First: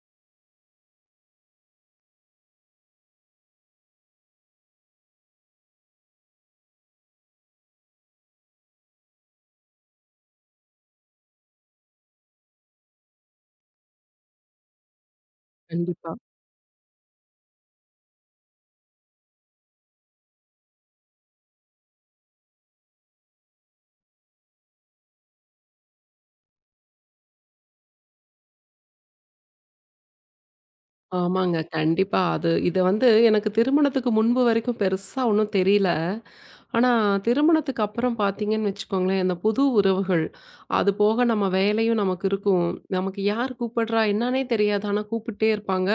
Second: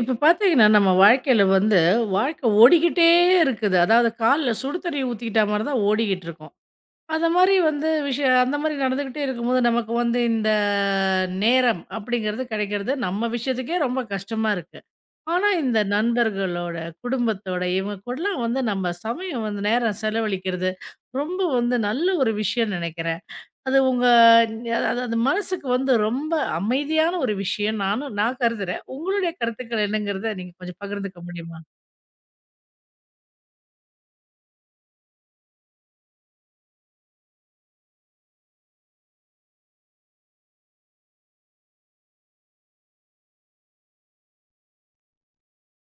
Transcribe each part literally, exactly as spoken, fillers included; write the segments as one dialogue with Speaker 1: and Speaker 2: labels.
Speaker 1: இப்போ பார்த்தீங்கன்னா, நம்ம வாழ்க்கையில வந்து, வாழ்க்கை ஓடிக்கிட்டே இருக்குது. அதாவது கால்ல சுடு தண்ணி ஊத்திக்கிட்டா மாரி தான் ஓடிக்கிட்டு இருக்கோம். அந்த மாரி வந்து விஷயம் அந்த மாரி நடந்துகிட்டே இருக்கும்போது, நமக்கு வந்து இந்த நேரம் அப்படிங்கிறது கிடைக்கிறது நம்ம விஷயத்துக்கே ரொம்ப கஷ்டமா இருக்கு. ஆனா இந்த
Speaker 2: கண்டிப்பா.
Speaker 1: நண்பர்களோட, குடும்பத்தோட இவங்க கூடலாம் வந்து நம்ம சமயம் வந்து நேரம் செலவழிக்கிறது, ரொம்ப வந்து நல்ல ஒரு விஷயம்னு நெனைக்கிறேன். அது உங்க அது அது மனசுக்கு வந்து ரொம்ப அமைதியான ஒரு விஷயம். நானும் நான் கருதுறேன். உங்களுடைய கருத்துக்கள் என்னங்கிறத நீங்க கொஞ்சம் பகிர்ந்துக்க
Speaker 2: ஆமாங்க.
Speaker 1: முடியுமா?
Speaker 2: கண்டிப்பா. அது இத வந்து எனக்கு திருமணத்துக்கு முன்பு வரைக்கும் பெருசா ஒண்ணும் தெரியல. ஆனா திருமணத்துக்கு அப்புறம் பார்த்தீங்கன்னு வச்சுக்கோங்களேன், இந்த புது உறவுகள், அது போக நம்ம வேலையும் நமக்கு இருக்கும். நமக்கு யார் கூப்பிடுறா என்னான்னே தெரியாது. ஆனா கூப்பிட்டே இருப்பாங்க.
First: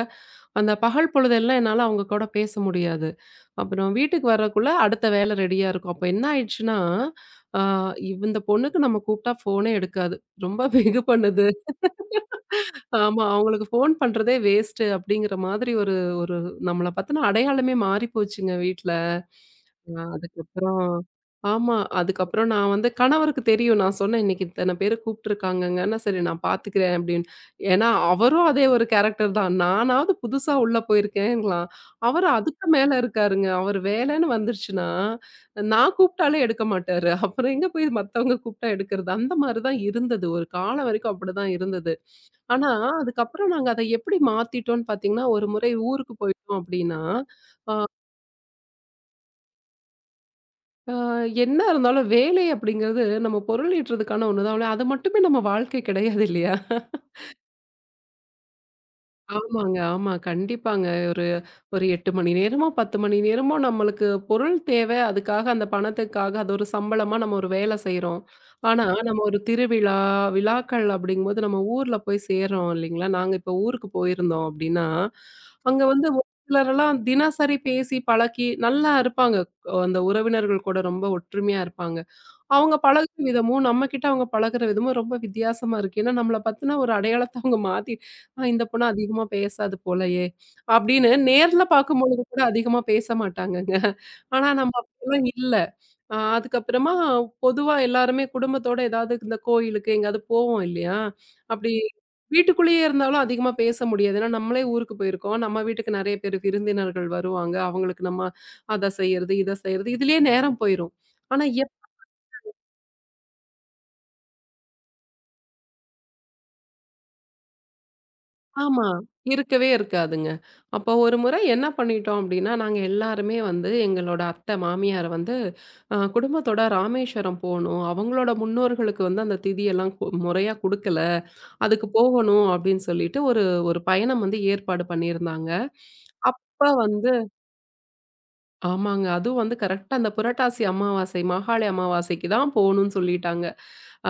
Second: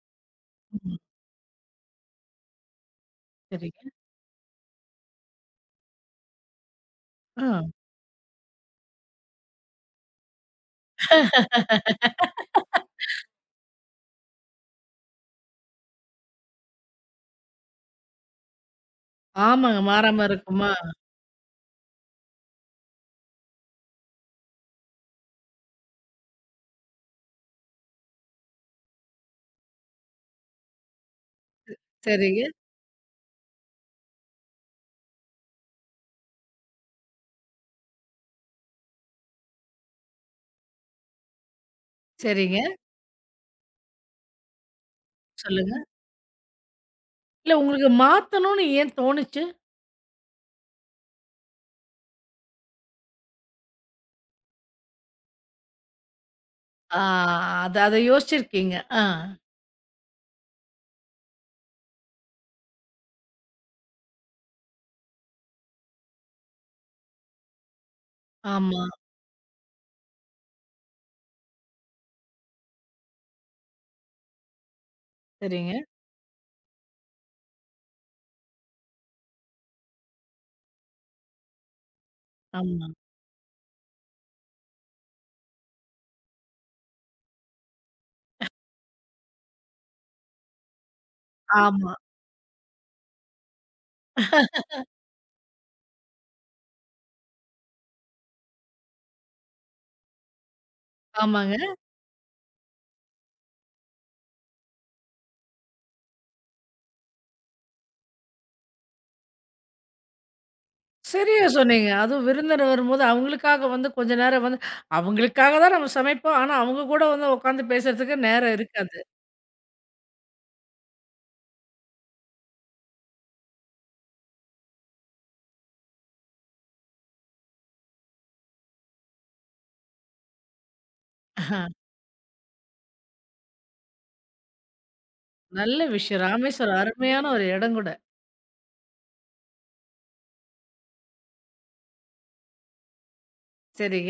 Speaker 2: அந்த
Speaker 1: ம்.
Speaker 2: பகல் பொழுதெல்லாம் என்னால அவங்க கூட பேச முடியாது.
Speaker 1: சரிங்க.
Speaker 2: அப்புறம் வீட்டுக்கு வரக்குள்ள அடுத்த வேலை ரெடியா இருக்கும். அப்ப என்ன ஆயிடுச்சுன்னா, ஆ
Speaker 1: ஆ.
Speaker 2: இவ் இந்த பொண்ணுக்கு நம்ம கூப்பிட்டா ஃபோனே எடுக்காது. ரொம்ப வெகு பண்ணுது. ஆமா. அவங்களுக்கு ஃபோன் பண்றதே வேஸ்ட்டு அப்படிங்கிற மாதிரி ஒரு ஒரு நம்மள பத்தின அடையாளமே மாறி போச்சுங்க வீட்ல.
Speaker 1: ஆமாங்க.
Speaker 2: ஆ
Speaker 1: மாறாம இருக்குமா?
Speaker 2: அதுக்கப்புறம் ஆமா. அதுக்கப்புறம் நான் வந்து கணவருக்கு தெரியும். நான் சொன்னேன், "இன்னைக்கு இத்தன பேரு கூப்பிட்டுருக்காங்கங்கன்னு." "சரி நான் பார்த்துக்கிறேன்" அப்படின்னு. ஏன்னா அவரும் அதே ஒரு கேரக்டர் தான். நானாவது புதுசா உள்ள போயிருக்கேன்லாம். அவரு
Speaker 1: சரிங்க,
Speaker 2: அதுக்கு மேல இருக்காருங்க. அவரு வேலைன்னு வந்துருச்சுன்னா, நான் கூப்பிட்டாலே எடுக்க மாட்டாரு. அப்புறம் எங்க போய் மத்தவங்க கூப்பிட்டா எடுக்கிறது? அந்த மாரி தான் இருந்தது. ஒரு காலம் வரைக்கும் அப்படிதான் இருந்தது.
Speaker 1: சரிங்க.
Speaker 2: ஆனா, அதுக்கப்புறம் நாங்க அத எப்படி மாத்திட்டோம்ன்னு பார்த்தீங்கன்னா, ஒரு முறை
Speaker 1: சொல்லுங்க.
Speaker 2: ஊருக்கு போயிட்டோம் அப்படின்னா,
Speaker 1: இல்ல உங்களுக்கு மாத்தணும்னு ஏன் தோணுச்சு?
Speaker 2: அ என்ன இருந்தாலும் வேலை அப்படிங்கிறது நம்ம பொருளீட்டுறதுக்கான ஒண்ணு தான். அது மட்டுமே நம்ம வாழ்க்கை கிடையாது இல்லையா?
Speaker 1: ஆ அத அத யோசிச்சிருக்கீங்க. ஆ.
Speaker 2: ஆமாங்க, ஆமா. கண்டிப்பாங்க. ஒரு ஒரு எட்டு மணி நேரமோ, பத்து மணி நேரமோ நம்மளுக்கு பொருள் தேவை. அதுக்காக அந்த பணத்துக்காக அது ஒரு சம்பளமா நம்ம ஒரு வேலை செய்றோம்.
Speaker 1: ஆமா.
Speaker 2: ஆனா, நம்ம ஒரு திருவிழா, விழாக்கள் அப்படிங்கும்போது நம்ம ஊர்ல போய் சேர்றோம் இல்லைங்களா? நாங்க இப்ப ஊருக்கு போயிருந்தோம் அப்படின்னா,
Speaker 1: சரிங்க.
Speaker 2: அங்க வந்து ஒரு சிலரெல்லாம் தினசரி பேசி பழக்கி நல்லா இருப்பாங்க. அஹ் அந்த உறவினர்கள் கூட ரொம்ப ஒற்றுமையா இருப்பாங்க. அவங்க
Speaker 1: ஆமா.
Speaker 2: பழகுற விதமும், நம்மகிட்ட அவங்க பழகுற விதமும் ரொம்ப வித்தியாசமா இருக்கு. ஏன்னா, நம்மள பத்தின ஒரு அடையாளத்த அவங்க மாத்தி, "ஆ இந்த பொண்ணு அதிகமா பேசாது போலயே" அப்படின்னு நேர்ல
Speaker 1: ஆமா.
Speaker 2: பார்க்கும்பொழுது கூட அதிகமா பேச மாட்டாங்கங்க. ஆனா, நம்ம அப்படிலாம் இல்ல. அ அதுக்கப்புறமா பொதுவா எல்லாருமே குடும்பத்தோட ஏதாவது இந்த கோயிலுக்கு எங்கேயாவது போவோம் இல்லையா?
Speaker 1: ஆமாங்க.
Speaker 2: அப்படி வீட்டுக்குள்ளேயே இருந்தாலும் அதிகமா பேச முடியாது. ஏன்னா, நம்மளே ஊருக்கு போயிருக்கோம். நம்ம வீட்டுக்கு நெறைய பேர் விருந்தினர்கள் வருவாங்க. அவங்களுக்கு நம்ம அத செய்யறது, இத செய்யறது, இதுலயே நேரம் போயிரும்.
Speaker 1: சரியா
Speaker 2: ஆனா
Speaker 1: சொன்னீங்க. அதுவும் விருந்தினர் வரும்போது அவங்களுக்காக வந்து கொஞ்ச நேரம் வந்து அவங்களுக்காக தான் நம்ம சமைப்போம். ஆனா அவங்க கூட வந்து உட்காந்து பேசுறதுக்கு நேரம்
Speaker 2: ஆமா.
Speaker 1: இருக்காது.
Speaker 2: இருக்கவே இருக்காதுங்க. அப்போ ஒரு முறை என்ன பண்ணிட்டோம் அப்டின்னா, நாங்க எல்லாருமே வந்து எங்களோட அத்தை, மாமியார் வந்து அ குடும்பத்தோட ராமேஸ்வரம் போணும். அவங்களோட முன்னோர்களுக்கு வந்து அந்த திதியெல்லாம் கு முறையா குடுக்கல. அதுக்கு போகணும் அப்டின்னு சொல்லிட்டு ஒரு ஒரு பயணம் வந்து ஏற்பாடு பண்ணியிருந்தாங்க.
Speaker 1: நல்ல விஷயம்.
Speaker 2: அப்ப
Speaker 1: ராமேஸ்வரம்
Speaker 2: வந்து
Speaker 1: அருமையான ஒரு இடம் கூட.
Speaker 2: ஆமாங்க. அதுவும் வந்து கரெக்ட்டா அந்த புரட்டாசி அமாவாசை, மாகாளி அமாவாசைக்கு தான் போணும்னு சொல்லிட்டாங்க.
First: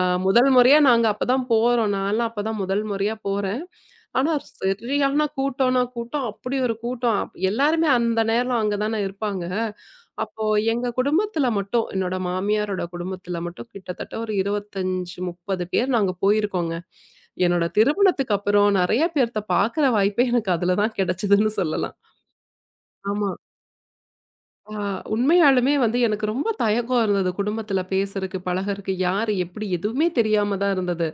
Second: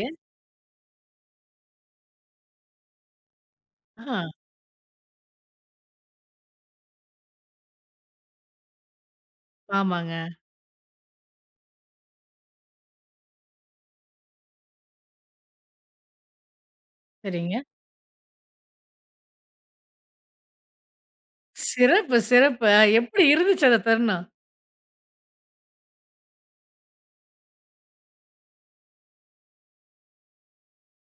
Speaker 2: அ முதல் முறையா நாங்க அப்பதான் போறோம். நான்லாம் அப்பதான் முதல் முறையா போறேன்.
Speaker 1: ஆஹா,
Speaker 2: ஆனா, சரியான கூட்டம்னா கூட்டம். அப்படி ஒரு கூட்டம். அப் எல்லாருமே அந்த நேரம் அங்க தானே இருப்பாங்க.
Speaker 1: ஆமாங்க.
Speaker 2: அப்போ எங்க குடும்பத்துல மட்டும், என்னோட மாமியாரோட குடும்பத்துல மட்டும் கிட்டத்தட்ட ஒரு இருபத்தி ஐந்து, முப்பது பேர் நாங்க போயிருக்கோங்க.
Speaker 1: சரிங்க.
Speaker 2: என்னோட திருமணத்துக்கு அப்புறம் நெறைய பேர்த்த பாக்குற வாய்ப்பே எனக்கு அதுல தான் கிடைச்சதுன்னு சொல்லலாம்.
Speaker 1: சிறப்பு, சிறப்பு. அ எப்படி
Speaker 2: ஆமா.
Speaker 1: இருந்துச்சு அந்த தருணம்?
Speaker 2: ஆ, உண்மையாலுமே வந்து எனக்கு ரொம்ப தயக்கம் இருந்தது குடும்பத்துல பேசுறதுக்கு, பழகுறதுக்கு, யாரு எப்படி எதுவுமே தெரியாம தான் இருந்தது.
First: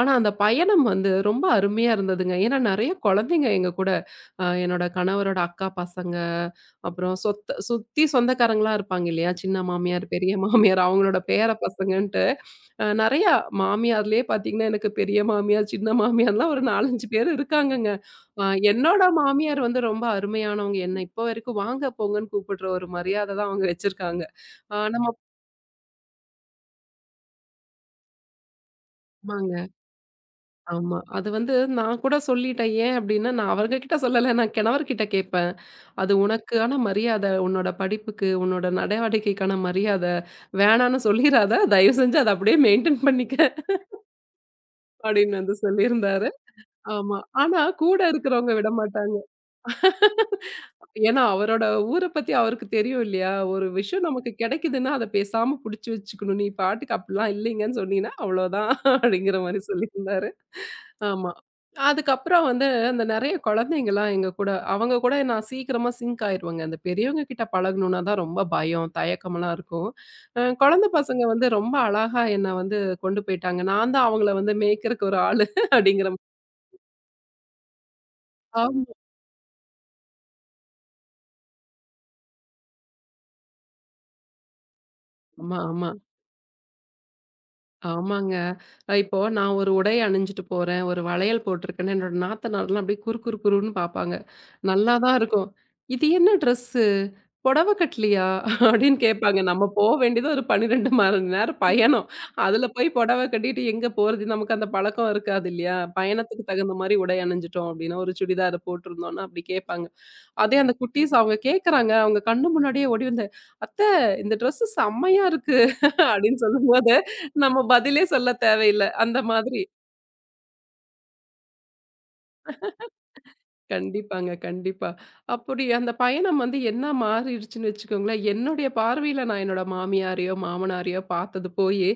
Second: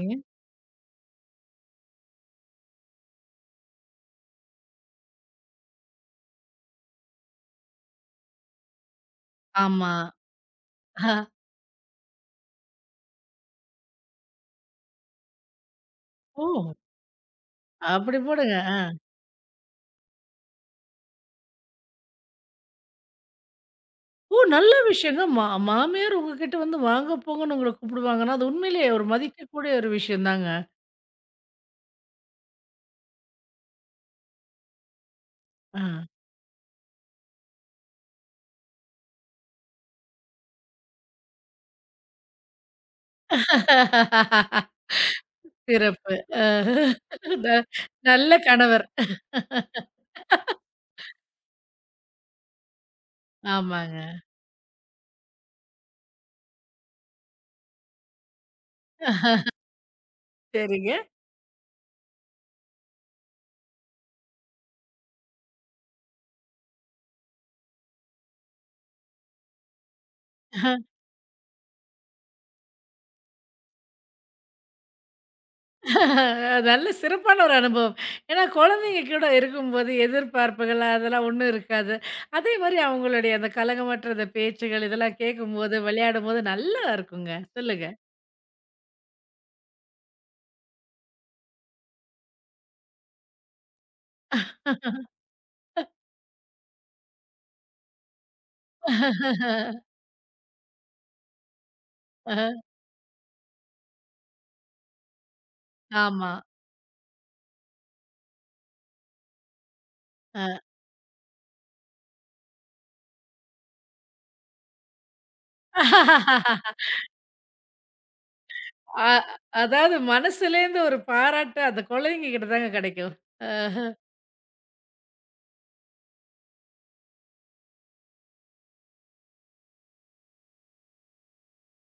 Speaker 2: ஆனா அந்த பயணம் வந்து ரொம்ப அருமையா இருந்ததுங்க. ஏன்னா நெறைய குழந்தைங்க எங்க கூட அ என்னோட கணவரோட அக்கா பசங்க, அப்புறம் சொத்த சுத்தி சொந்தக்காரங்களா இருப்பாங்க இல்லையா? சின்ன
Speaker 1: ஆமா.
Speaker 2: மாமியார், பெரிய மாமியார் அவங்களோட
Speaker 1: ஆ.
Speaker 2: பேர பசங்கன்ட்டு அ நெறையா மாமியார்லயே பார்த்தீங்கன்னா, எனக்கு பெரிய மாமியார், சின்ன
Speaker 1: ஓ!
Speaker 2: மாமியார்லாம் ஒரு நான்கு, ஐந்து பேர் இருக்காங்கங்க.
Speaker 1: அப்படி
Speaker 2: ஆ
Speaker 1: போடுங்க. ஆ.
Speaker 2: என்னோட மாமியார் வந்து ரொம்ப அருமையானவங்க. என்ன இப்போ வரைக்கும் வாங்க, போங்கன்னு கூப்பிடுற ஒரு மரியாதை தான் அவங்க வச்சிருக்காங்க.
Speaker 1: ஓ! நல்ல
Speaker 2: ஆ நம்ம
Speaker 1: விஷயங்க. மா மாமியார் உங்ககிட்ட வந்து வாங்க போங்கன்னு உங்கள கூப்பிடுவாங்கன்னா, அது உண்மையிலேயே ஒரு
Speaker 2: ஆமாங்க.
Speaker 1: மதிக்கக்கூடிய ஒரு விஷயம் தாங்க.
Speaker 2: ஆமா. அது வந்து நான் கூட சொல்லிட்டேன். ஏன் அப்டின்னா, நான் அவங்ககிட்ட சொல்லல. நான் கணவர்கிட்ட கேட்பேன்.
Speaker 1: ஆ.
Speaker 2: அது உனக்கான மரியாதை. உன்னோட படிப்புக்கு, உன்னோட நடவடிக்கைக்கான மரியாதை. வேணான்னு சொல்லிராத. தயவு செஞ்சு அத அப்படியே மெயின்டெயின் பண்ணிக்க. அப்படின்னு வந்து
Speaker 1: சிறப்பு.
Speaker 2: சொல்லியிருந்தாரு.
Speaker 1: அ.
Speaker 2: ஆமா.
Speaker 1: ந
Speaker 2: ஆனா கூட
Speaker 1: நல்ல
Speaker 2: இருக்கிறவங்க
Speaker 1: கணவர்.
Speaker 2: விடமாட்டாங்க. ஏன்னா, அவரோட ஊர பத்தி அவருக்கு தெரியும் இல்லையா? ஒரு விஷயம்
Speaker 1: ஆமாங்க.
Speaker 2: நமக்கு கிடைக்குதுன்னா, அத பேசாம புடிச்சு வச்சுக்கணும். நீ பாட்டுக்கு அப்படிலாம் இல்லைங்கன்னு சொன்னீன்னா, அவ்வளோதான் அப்படிங்கிற மாரி சொல்லியிருந்தாரு.
Speaker 1: சரிங்க.
Speaker 2: ஆமா. அதுக்கப்புறம் வந்து அந்த நெறைய குழந்தைங்கலாம் எங்க கூட அவங்க கூட நான் சீக்கிரமா சிங்க் ஆயிருவேங்க. அந்த பெரியவங்க கிட்ட பழகணும்னா தான் ரொம்ப பயம், தயக்கம்லாம் இருக்கும். அ குழந்த பசங்க வந்து ரொம்ப அழகா என்ன வந்து கொண்டு போயிட்டாங்க. நான் தான் அவங்கள வந்து மேய்க்கிறக்கு ஒரு ஆளு அப்படிங்கிற மாதிரி.
Speaker 1: நல்ல சிறப்பான ஒரு அனுபவம். ஏன்னா
Speaker 2: ஆமா,
Speaker 1: குழந்தைங்க கூட இருக்கும்போது எதிர்பார்ப்புகள் அதெல்லாம் ஒண்ணும் இருக்காது. அதே மாரி அவங்களுடைய அந்த கலகமற்ற அந்த பேச்சுகள் இதெல்லாம்
Speaker 2: ஆமா,
Speaker 1: கேட்கும்போது,
Speaker 2: ஆமா.
Speaker 1: விளையாடும்போது நல்லா இருக்குங்க. சொல்லுங்க.
Speaker 2: ஆமாங்க. அ இப்போ நான் ஒரு உடை அணிஞ்சுட்டு போறேன், ஒரு வளையல் போட்டிருக்கேன்னு என்னோட நாத்தனார்லாம் அப்படியே குறு குறு குறுன்னு பார்ப்பாங்க. நல்லா தான் இருக்கும். "இது என்ன ட்ரெஸ்ஸு? புடவ கட்டலையா?" அப்படின்னு கேட்பாங்க. நம்ம போ வேண்டியது ஒரு பன்னிரண்டு மணி நேரம் பயணம்.
Speaker 1: அ
Speaker 2: அதுல போய் புடவ கட்டிட்டு எங்க போறது? நமக்கு அந்த பழக்கம் இருக்காது இல்லையா?
Speaker 1: ஆமா.
Speaker 2: பயணத்துக்கு தகுந்த மாரி உடை அணிஞ்சுட்டோம் அப்படின்னா, ஒரு சுடிதார் போட்டிருந்தோம்னா அப்படி கேட்பாங்க. அதே
Speaker 1: அ.
Speaker 2: அந்த குட்டீஸ் அவங்க கேட்கறாங்க. அவங்க கண்ணு முன்னாடியே ஓடி வந்து, "அத்த இந்த ட்ரெஸ்ஸு செம்மையா இருக்கு" அப்படின்னு சொல்லும்போது, நம்ம பதிலே சொல்ல தேவையில்ல.
Speaker 1: அ
Speaker 2: அந்த மாதிரி.
Speaker 1: அதாவது மனசுலேருந்து ஒரு பாராட்டு அந்த குழந்தைங்க கிட்ட தாங்க கிடைக்கும். அ.
Speaker 2: கண்டிப்பாங்க, கண்டிப்பா. அப்படி அந்த பயணம் வந்து என்ன மாறிடுச்சுன்னு வச்சுக்கோங்களேன், என்னுடைய பார்வையில நான் என்னோட மாமியாரையோ, மாமனாரையோ பார்த்தது போயி,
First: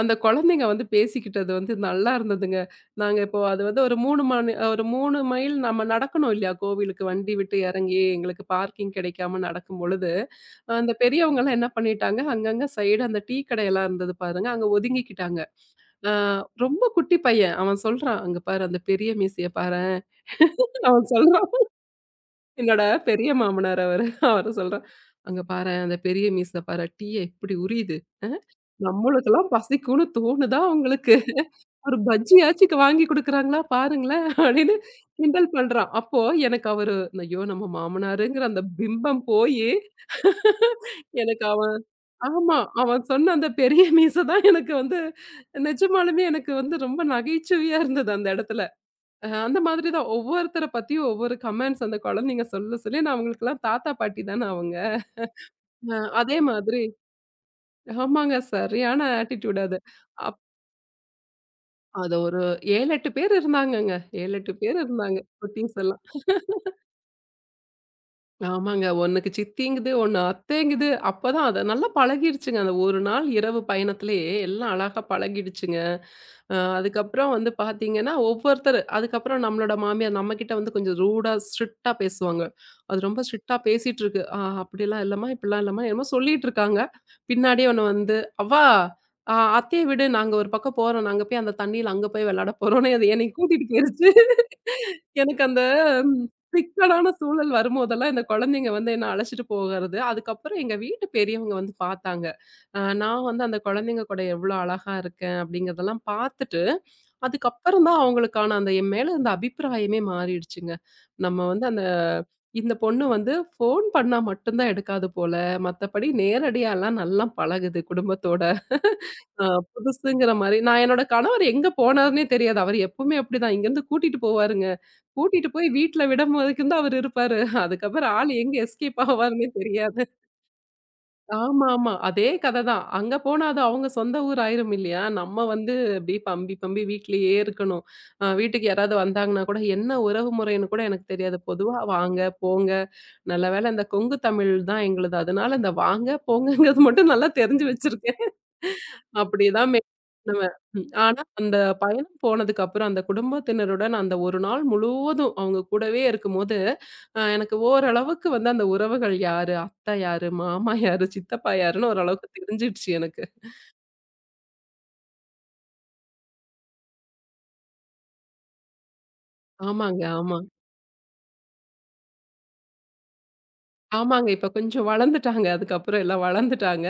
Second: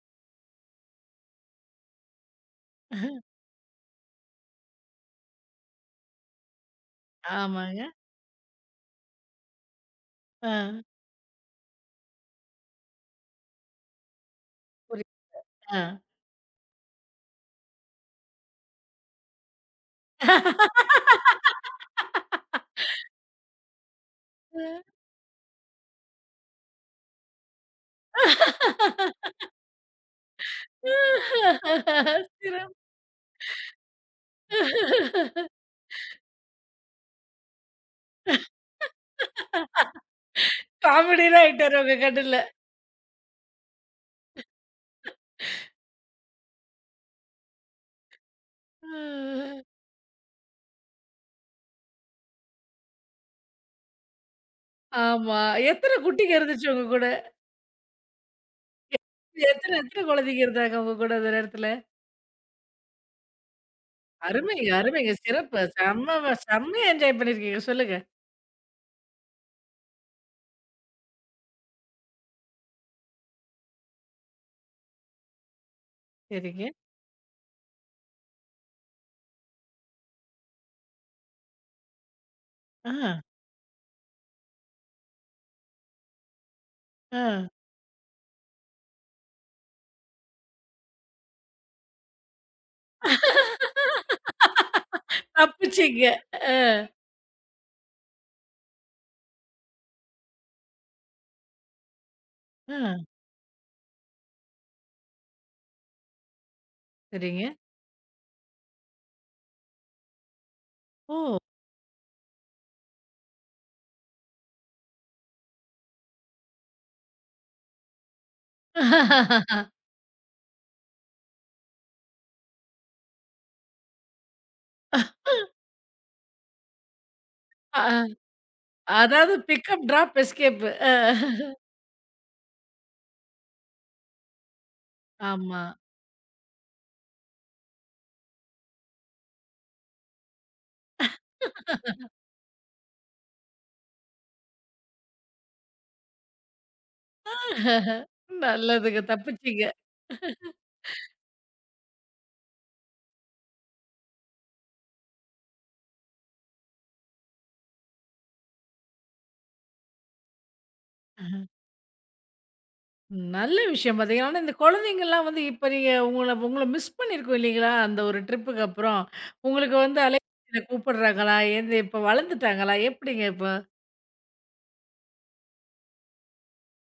Speaker 2: அந்த குழந்தைங்க வந்து பேசிக்கிட்டது வந்து நல்லா இருந்ததுங்க. நாங்க இப்போ அது வந்து ஒரு மூணு மணி ஒரு மூணு மைல் நம்ம நடக்கணும் இல்லையா? கோவிலுக்கு வண்டி விட்டு
Speaker 1: ஆமாங்க.
Speaker 2: இறங்கி எங்களுக்கு பார்க்கிங் கிடைக்காம நடக்கும் பொழுது,
Speaker 1: அ.
Speaker 2: அந்த பெரியவங்கலாம் என்ன பண்ணிட்டாங்க, அங்கங்க சைடு அந்த டீ கடையெல்லாம் இருந்தது பாருங்க, அங்க
Speaker 1: புரியுது.
Speaker 2: ஒதுங்கிக்கிட்டாங்க.
Speaker 1: அ.
Speaker 2: ஆ ரொம்ப குட்டி பையன். அவன் சொல்றான், "அங்க பாரு அந்த பெரிய மீசைய பாரேன்." அவன் சொல்றான். என்னோட பெரிய மாமனார் அவரு. அவர சொல்றேன். "அங்க பாரேன் அந்த பெரிய மீச பாரேன். டீய எப்படி உரியுது. அ நம்மளுக்கெல்லாம் பசிக்கும்னு தோணுதா உங்களுக்கு? ஒரு
Speaker 1: சிறப்பு.
Speaker 2: பஜ்ஜியாச்சுக்கு வாங்கி குடுக்குறாங்களா பாருங்களேன்" அப்படின்னு கிண்டல் பண்றான். அப்போ எனக்கு அவரு ஐயோ! நம்ம மாமனாருங்கிற அந்த பிம்பம் போயி
Speaker 1: காமெடிலாம்
Speaker 2: எனக்கு அவன்
Speaker 1: ஆயிட்டாரு உங்க
Speaker 2: ஆமா. அவன் சொன்ன அந்த பெரிய மீச தான் எனக்கு வந்து நிஜமாலுமே எனக்கு வந்து ரொம்ப நகைச்சுவையா இருந்தது அந்த இடத்துல. அ
Speaker 1: கண்ணுல.
Speaker 2: அந்த மாதிரி தான் ஒவ்வொருத்தர பத்தியும் ஒவ்வொரு கமெண்ட்ஸ் அந்த குழந்தைங்க சொல்ல சொல்ல நான் அவங்களுக்கெல்லாம் தாத்தா, பாட்டி தானே அவங்க.
Speaker 1: ஆமா.
Speaker 2: அ
Speaker 1: எத்தன குட்டிங்க
Speaker 2: அதே
Speaker 1: இருந்துச்சு
Speaker 2: மாதிரி
Speaker 1: உங்க கூட?
Speaker 2: ஆமாங்க. சரியான ஆட்டிட்யூட்
Speaker 1: எத்தன
Speaker 2: அது.
Speaker 1: எத்தன
Speaker 2: அப்
Speaker 1: குழந்தைங்க இருந்தாங்க உங்க கூட அந்த நேரத்துல?
Speaker 2: அது ஒரு ஏழு, எட்டு பேர் இருந்தாங்கங்க. ஏழு, எட்டு
Speaker 1: அருமைங்க,
Speaker 2: பேர்
Speaker 1: அருமைங்க.
Speaker 2: இருந்தாங்க
Speaker 1: சிறப்பு.
Speaker 2: குட்டீஸ் எல்லாம்.
Speaker 1: செம்ம செம்மையா என்ஜாய் பண்ணியிருக்கீங்க. சொல்லுங்க.
Speaker 2: ஆமாங்க. ஒண்ணுக்கு சித்திங்குது, ஒண்ணு அத்தைங்குது. அப்பதான் அது நல்லா பழகிருச்சுங்க. அந்த ஒரு நாள் இரவு பயணத்திலேயே எல்லாம் அழகா பழகிடுச்சுங்க. அ
Speaker 1: சரிங்க.
Speaker 2: அதுக்கப்புறம் வந்து பார்த்தீங்கன்னா, ஒவ்வொருத்தரு அதுக்கப்புறம் நம்மளோட மாமியார் நம்மகிட்ட வந்து கொஞ்சம் ரூடா, ஸ்ட்ரிக்ட்டா பேசுவாங்க.
Speaker 1: ஆ,
Speaker 2: அது ரொம்ப ஸ்ட்ரிக்ட்டா பேசிட்டுருக்கு. "ஆ அப்படிலாம் இல்லம்மா, இப்படிலாம் இல்லம்மா" என்னமோ சொல்லிட்டுருக்காங்க.
Speaker 1: ஆ.
Speaker 2: பின்னாடியே ஒண்ணு வந்து, "அவ்வா, அ அத்தைய விடு. நாங்க ஒரு பக்கம் போறோம். நாங்க போய் அந்த தண்ணீல அங்க போய் விளையாட போறோம்னு" அது என்னைய கூட்டிட்டு போயிருச்சு. எனக்கு அந்த
Speaker 1: தப்பிச்சீங்க. ஆ.
Speaker 2: சிக்கலான சூழல் வரும்போதெல்லாம், இந்த குழந்தைங்க வந்து என்ன அழைச்சிட்டு போகறது. அதுக்கப்புறம் எங்க வீட்டு பெரியவங்க வந்து பார்த்தாங்க. அ
Speaker 1: ஆ.
Speaker 2: நான் வந்து அந்த குழந்தைங்க கூட எவ்வளோ அழகா இருக்கேன் அப்படிங்கிறதெல்லாம் பார்த்துட்டு,
Speaker 1: சரிங்க.
Speaker 2: அதுக்கப்புறம் தான் அவங்களுக்கான அந்த என் மேல இருந்த அபிப்பிராயமே மாறிடுச்சுங்க. நம்ம
Speaker 1: ஓ!
Speaker 2: வந்து அந்த இந்த பொண்ணு வந்து ஃபோன் பண்ணா மட்டும் தான் எடுக்காது போல. மத்தபடி நேரடியாலாம் நல்லா பழகுது குடும்பத்தோட. அ
Speaker 1: அ.
Speaker 2: புதுசுங்கிற மாரி நான் என்னோட கணவர் எங்க போனாருன்னே தெரியாது. அவர் எப்பவுமே அப்படிதான். இங்கேருந்து கூட்டிட்டு போவாருங்க. கூட்டிட்டு போய் வீட்ல விடும்போதுக்கும் தான் அவரு இருப்பாரு.
Speaker 1: அ
Speaker 2: அதுக்கப்புறம் ஆள் எங்க எஸ்கேப்
Speaker 1: அதாவது
Speaker 2: ஆவாருன்னே
Speaker 1: பிக்கப்,
Speaker 2: தெரியாது.
Speaker 1: Drop, escape. ஆ.
Speaker 2: ஆமாமா. அதே கத தான். அங்க போனா அது அவங்க சொந்த ஊர் ஆயிரும் இல்லையா? நம்ம
Speaker 1: ஆமா.
Speaker 2: வந்து அப்படியே பம்பி, பம்பி வீட்லயே இருக்கணும். அ வீட்டுக்கு யாராவது வந்தாங்கன்னா கூட, என்ன உறவு முறைன்னு கூட எனக்கு தெரியாது. பொதுவா வாங்க, போங்க. நல்ல வேளை இந்த கொங்கு தமிழ் தான் எங்களுது. அதனால இந்த வாங்க, போங்கங்கிறது மட்டும் நல்லா தெரிஞ்சு வச்சிருக்கேன்.
Speaker 1: நல்லதுங்க. தப்பிச்சீங்க.
Speaker 2: அப்படிதான் மெ பண்ணுவேன். ம். ஆனா அந்த பயணம் போனதுக்கு அப்புறம் அந்த குடும்பத்தினருடன் அந்த ஒரு நாள் முழுவதும் அவங்க கூடவே இருக்கும்போது அ எனக்கு ஓரளவுக்கு வந்து அந்த உறவுகள் யாரு, அத்தை யாரு, மாமா யாரு, சித்தப்பா யாருன்னு ஓரளவுக்கு தெரிஞ்சிடுச்சு எனக்கு.
Speaker 1: ம். நல்ல விஷயம் பார்த்தீங்கன்னா, ஆனா இந்த குழந்தைங்கலாம் வந்து இப்ப நீங்க உங்கள உங்கள மிஸ் பண்ணியிருக்கும் இல்லைங்களா? அந்த ஒரு ட்ரிப்புக்கு அப்புறம். உங்களுக்கு வந்து
Speaker 2: ஆமாங்க, ஆமா.
Speaker 1: அலைபேசியில கூப்பிடுறாங்களா? எந்த இப்ப வளர்ந்துட்டாங்களா? எப்படிங்க இப்போ?
Speaker 2: ஆமாங்க. இப்ப கொஞ்சம் வளர்ந்துட்டாங்க. அதுக்கப்புறம் எல்லாம் வளர்ந்துட்டாங்க.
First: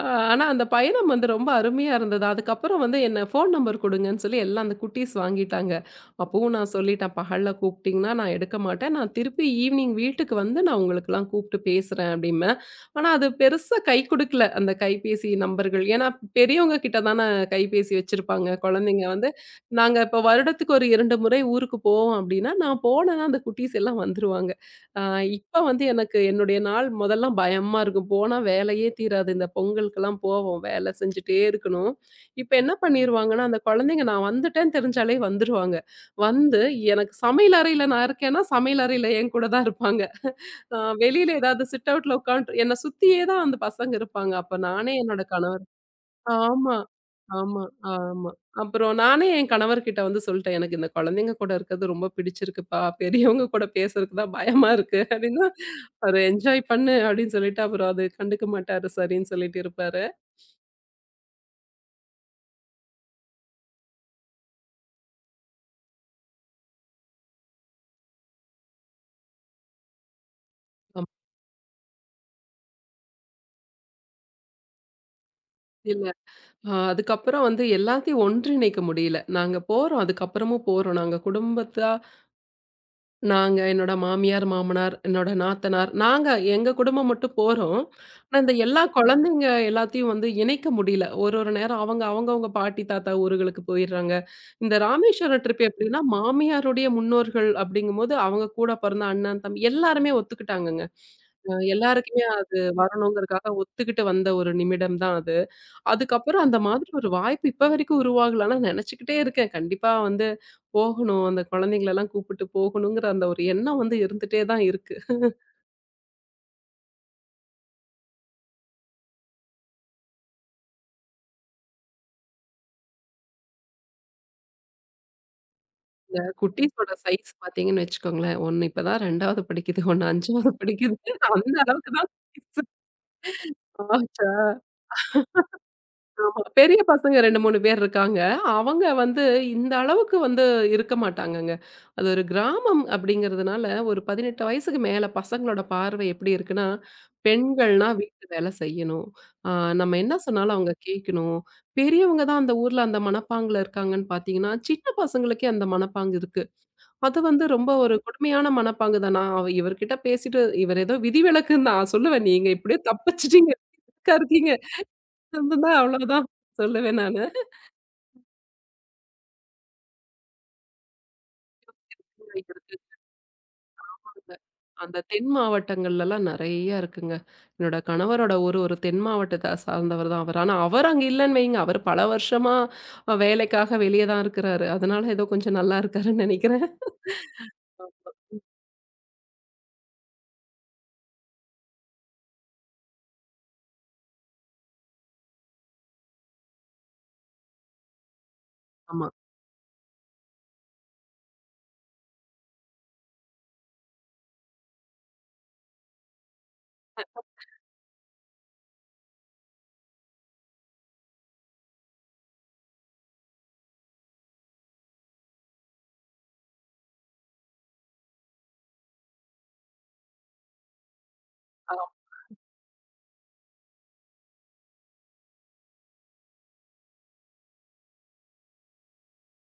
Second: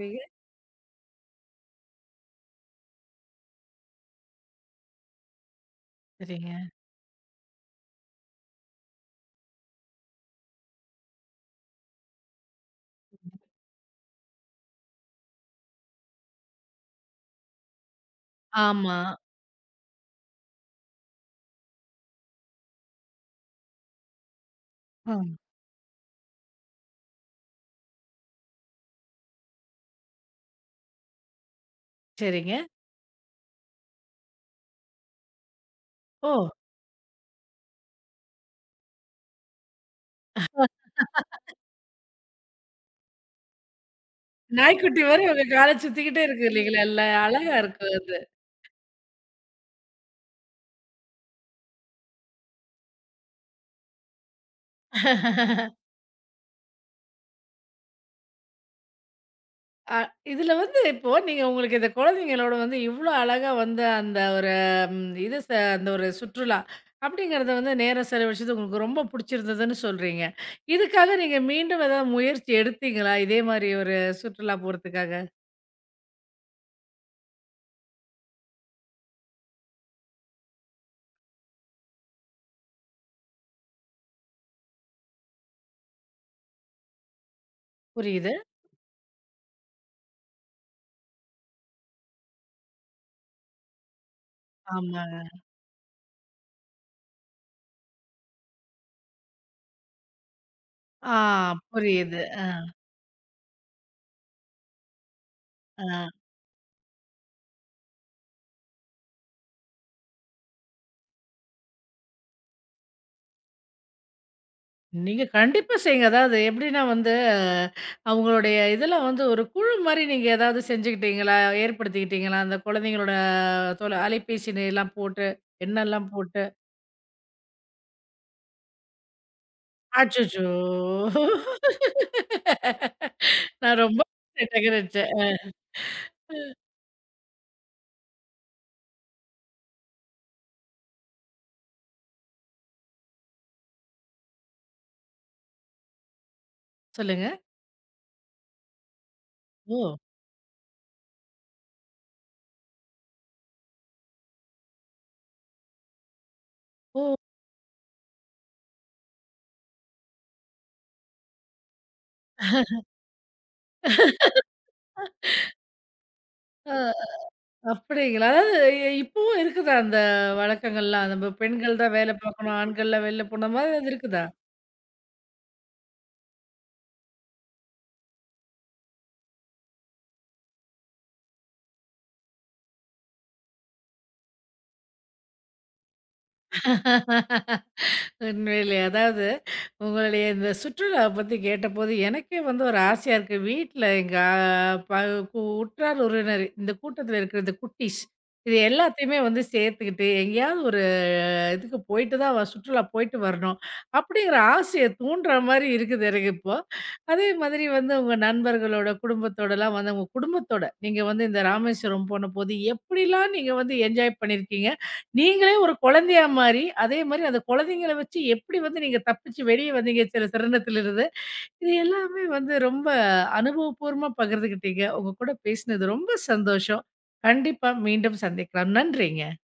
Speaker 2: அ ஆனா அந்த பயணம் வந்து ரொம்ப அருமையா இருந்தது. அதுக்கப்புறம் வந்து என்ன ஃபோன் நம்பர் குடுங்கன்னு சொல்லி எல்லாம் அந்த குட்டீஸ் வாங்கிட்டாங்க. அப்பவும்
Speaker 1: சரிங்க.
Speaker 2: நான் சொல்லிட்டேன், "பகல்ல கூப்பிட்டீங்கன்னா நான் எடுக்க மாட்டேன். நான் திருப்பி ஈவ்னிங் வீட்டுக்கு வந்து நான் உங்களுக்கெல்லாம் கூப்பிட்டு பேசுறேன்" அப்படிம்பேன். ஆனா அது பெருசா கை குடுக்கல அந்த கைபேசி நம்பர்கள். ஏன்னா பெரியவங்க கிட்ட தான கைபேசி வச்சிருப்பாங்க.
Speaker 1: ஆமா.
Speaker 2: குழந்தைங்க வந்து நாங்க இப்போ வருடத்துக்கு ஒரு இரண்டு முறை ஊருக்கு போவோம் அப்படின்னா, நான் போனேன்னா அந்த குட்டீஸ் எல்லாம் வந்துருவாங்க. ஆ,
Speaker 1: ஆ.
Speaker 2: இப்ப வந்து எனக்கு என்னுடைய நாள் முதல்லாம் பயமா இருக்கும். போனா வேலையே தீராது. இந்த பொங்கலுக்கெல்லாம் போவோம். வேலை செஞ்சுட்டே இருக்கணும். இப்ப
Speaker 1: சரிங்க.
Speaker 2: என்ன பண்ணிருவாங்கன்னா, அந்த குழந்தைங்க நான் வந்துட்டேன்னு தெரிஞ்சாலே வந்துருவாங்க.
Speaker 1: ஓ!
Speaker 2: வந்து எனக்கு சமையல் அறையில நான் இருக்கேன்னா, சமையல் அறையில என் கூட தான் இருப்பாங்க. அ வெளியில ஏதாவது சிட் அவுட்ல உட்காந்துட்டு என்ன சுத்தியே தான் அந்த பசங்க இருப்பாங்க. அப்ப நானே
Speaker 1: நாய்க்குட்டி வேற
Speaker 2: என்னோட
Speaker 1: உங்க
Speaker 2: கணவர்
Speaker 1: கால சுத்திக்கிட்டே இருக்கு
Speaker 2: ஆமா,
Speaker 1: இல்லைங்களா? இல்ல அழகா
Speaker 2: ஆமா,
Speaker 1: இருக்கும்
Speaker 2: ஆமா. அப்புறம் நானே என் கணவர்கிட்ட வந்து சொல்ட்டேன். எனக்கு இந்த குழந்தைங்க கூட இருக்கிறது ரொம்ப பிடிச்சிருக்குப்பா. பெரியவங்க கூட பேசுறதுக்கு தான் பயமா இருக்கு அப்படின்னா,
Speaker 1: அது.
Speaker 2: "ஒரு என்ஜாய் பண்ணு" அப்படின்னு சொல்லிட்டு அவரு அது கண்டுக்க மாட்டாரு. சரின்னு சொல்லிட்டு
Speaker 1: அ
Speaker 2: இருப்பாரு.
Speaker 1: இதுல வந்து இப்போ நீங்க உங்களுக்கு இந்த குழந்தைங்களோட வந்து இவ்ளோ அழகா வந்து அந்த ஒரு ம் இது ச அந்த ஒரு சுற்றுலா அப்படிங்கிறத வந்து நேரம் செலவழிச்சது உங்களுக்கு ரொம்ப புடிச்சிருந்ததுன்னு சொல்றீங்க.
Speaker 2: அம்
Speaker 1: இதுக்காக நீங்க மீண்டும் ஏதாவது முயற்சி எடுத்தீங்களா? இதே மாரி ஒரு சுற்றுலா போறதுக்காக?
Speaker 2: இல்ல. அ அதுக்கப்புறம் வந்து எல்லாத்தையும் ஒன்றிணைக்க முடியல. நாங்க போறோம். அதுக்கப்புறமும் போறோம். நாங்க குடும்பத்தா நாங்க, என்னோட மாமியார், மாமனார், என்னோட நாத்தனார், நாங்க எங்க குடும்பம் மட்டும் போறோம்.
Speaker 1: புரியுது.
Speaker 2: ஆனா, இந்த எல்லா குழந்தைங்க எல்லாத்தையும் வந்து இணைக்க முடியல. ஒரு ஒரு நேரம் அவங்க அவங்கவங்க பாட்டி, தாத்தா ஊர்களுக்கு போயிடுறாங்க. இந்த
Speaker 1: ஆமாங்க.
Speaker 2: ராமேஸ்வரம் ட்ரிப் எப்படின்னா, மாமியாருடைய முன்னோர்கள் அப்படிங்கும்போது, அவங்க கூட பிறந்த அண்ணன், தம்பி எல்லாருமே ஒத்துக்கிட்டாங்கங்க.
Speaker 1: ஆ
Speaker 2: அ
Speaker 1: புரியுது.
Speaker 2: எல்லாருக்குமே
Speaker 1: அ,
Speaker 2: அது வரணுங்கிறதுக்காக ஒத்துக்கிட்டு வந்த ஒரு நிமிடம் தான் அது.
Speaker 1: ஆ.
Speaker 2: அதுக்கப்புறம் அந்த மாதிரி ஒரு வாய்ப்பு இப்ப வரைக்கும் உருவாகல. ஆனா நெனச்சுக்கிட்டே இருக்கேன். கண்டிப்பா வந்து போகணும். அந்த குழந்தைங்களலாம் கூப்பிட்டு போகணுங்கிற அந்த ஒரு எண்ணம் வந்து இருந்துட்டே தான் இருக்கு.
Speaker 1: நீங்க கண்டிப்பா செய்யுங்க. அதாவது எப்படின்னா வந்து, அஹ், அவங்களுடைய இதில வந்து ஒரு குழு மாரி நீங்க ஏதாவது செஞ்சுக்கிட்டீங்களா? ஏற்படுத்திக்கிட்டீங்களா? அந்த குழந்தைங்களோட தொல அலைபேசி எல்லாம் போட்டு, எண்ணெல்லாம்
Speaker 2: இந்த
Speaker 1: போட்டு.
Speaker 2: குட்டீஸோட சைஸ் பார்த்தீங்கன்னு வச்சுக்கோங்களேன். ஒண்ணு இப்ப தான் ரெண்டாவது படிக்குது. ஒண்ணு
Speaker 1: அச்சச்சோ!
Speaker 2: அஞ்சாவது படிக்குது. அந்த
Speaker 1: நான் ரொம்ப
Speaker 2: அளவுக்கு தான்
Speaker 1: நெட்டகரிச்சேன்.
Speaker 2: ஆமா. பெரிய பசங்க ரெண்டு, மூணு பேர் இருக்காங்க. அவங்க வந்து இந்த அளவுக்கு வந்து இருக்க மாட்டாங்கங்க. அது ஒரு கிராமம் அப்படிங்கிறதுனால, ஒரு பதினெட்டு வயசுக்கு மேல பசங்களோட பார்வை எப்படி இருக்குன்னா,
Speaker 1: சொல்லுங்க.
Speaker 2: பெண்கள்னா வீட்டு வேலை செய்யணும். ஆ நம்ம
Speaker 1: ஓ!
Speaker 2: என்ன சொன்னாலும் அவங்க கேட்கணும். பெரியவங்க தான் அந்த ஊர்ல அந்த மனப்பாங்குல இருக்காங்கன்னு பார்த்தீங்கன்னா, சின்ன பசங்களுக்கே அந்த மனப்பாங்கு இருக்கு.
Speaker 1: ஓ!
Speaker 2: அது வந்து ரொம்ப ஒரு கொடுமையான மனப்பாங்கு தான். நான் அவ இவர்கிட்ட பேசிட்டு, இவர் ஏதோ விதிவிலக்குன்னு நான் சொல்லுவேன். நீங்க இப்படியே தப்பிச்சுட்டீங்க. இருக்கீங்க அதுதான் அவ்வளவுதான்
Speaker 1: அ
Speaker 2: சொல்லுவேன் நானு.
Speaker 1: அப்படிங்களா? அதாவது இ இப்பவும் இருக்குதா அந்த வழக்கங்கள்லாம்? நம்ம பெண்கள் தான் வேலை பார்க்கணும்,
Speaker 2: இருக்கு.
Speaker 1: ஆண்கள்லாம் வெளில போன மாதிரி அது இருக்குதா?
Speaker 2: அந்த தென் மாவட்டங்கள்லலாம் நெறைய இருக்குங்க. என்னோட கணவரோட ஊரு ஒரு தென் மாவட்டத்த சார்ந்தவர் தான் அவர். ஆனா அவர் அங்க இல்லன்னு வைங்க. அவர் பல வருஷமா அஹ், வேலைக்காக வெளிய தான் இருக்கிறாரு. அதனால ஏதோ கொஞ்சம் நல்லா இருக்காருன்னு நெனைக்கிறேன்.
Speaker 1: உண்மையிலே. அதாவது உங்களுடைய இந்த சுற்றுலா பத்தி கேட்டபோது, எனக்கே வந்து ஒரு ஆசையா இருக்கு. வீட்ல எங்க அ ப கு உற்றார் உறவினர் இந்த கூட்டத்துல இருக்கிற இந்த குட்டீஸ், இது
Speaker 2: ஆமா.
Speaker 1: எல்லாத்தையுமே வந்து சேர்த்துக்கிட்டு, எங்கேயாவது ஒரு இதுக்கு போயிட்டு தான் வ சுற்றுலா போயிட்டு வரணும். அப்படிங்கிற ஆசைய தூண்டுற மாரி இருக்குது எனக்கு இப்போ. அதே மாதிரி வந்து உங்க நண்பர்களோட, குடும்பத்தோடலாம் வந்து உங்க குடும்பத்தோட, நீங்க வந்து இந்த ராமேஸ்வரம் போனபோது எப்படிலாம் நீங்க வந்து என்ஜாய் பண்ணியிருக்கீங்க? நீங்களே ஒரு குழந்தையா மாறி, அதே மாரி அந்த குழந்தைங்கள வச்சு எப்படி வந்து நீங்க தப்பிச்சு வெளிய வந்தீங்க சில சிரமத்திலிருந்து? இது
Speaker 2: ஆமாங்க.
Speaker 1: எல்லாமே வந்து ரொம்ப அனுபவப்பூர்வமா பகிர்ந்துக்கிட்டீங்க. உங்க கூட பேசினது ரொம்ப சந்தோஷம். கண்டிப்பா மீண்டும் சந்திக்கலாம். நன்றிங்க.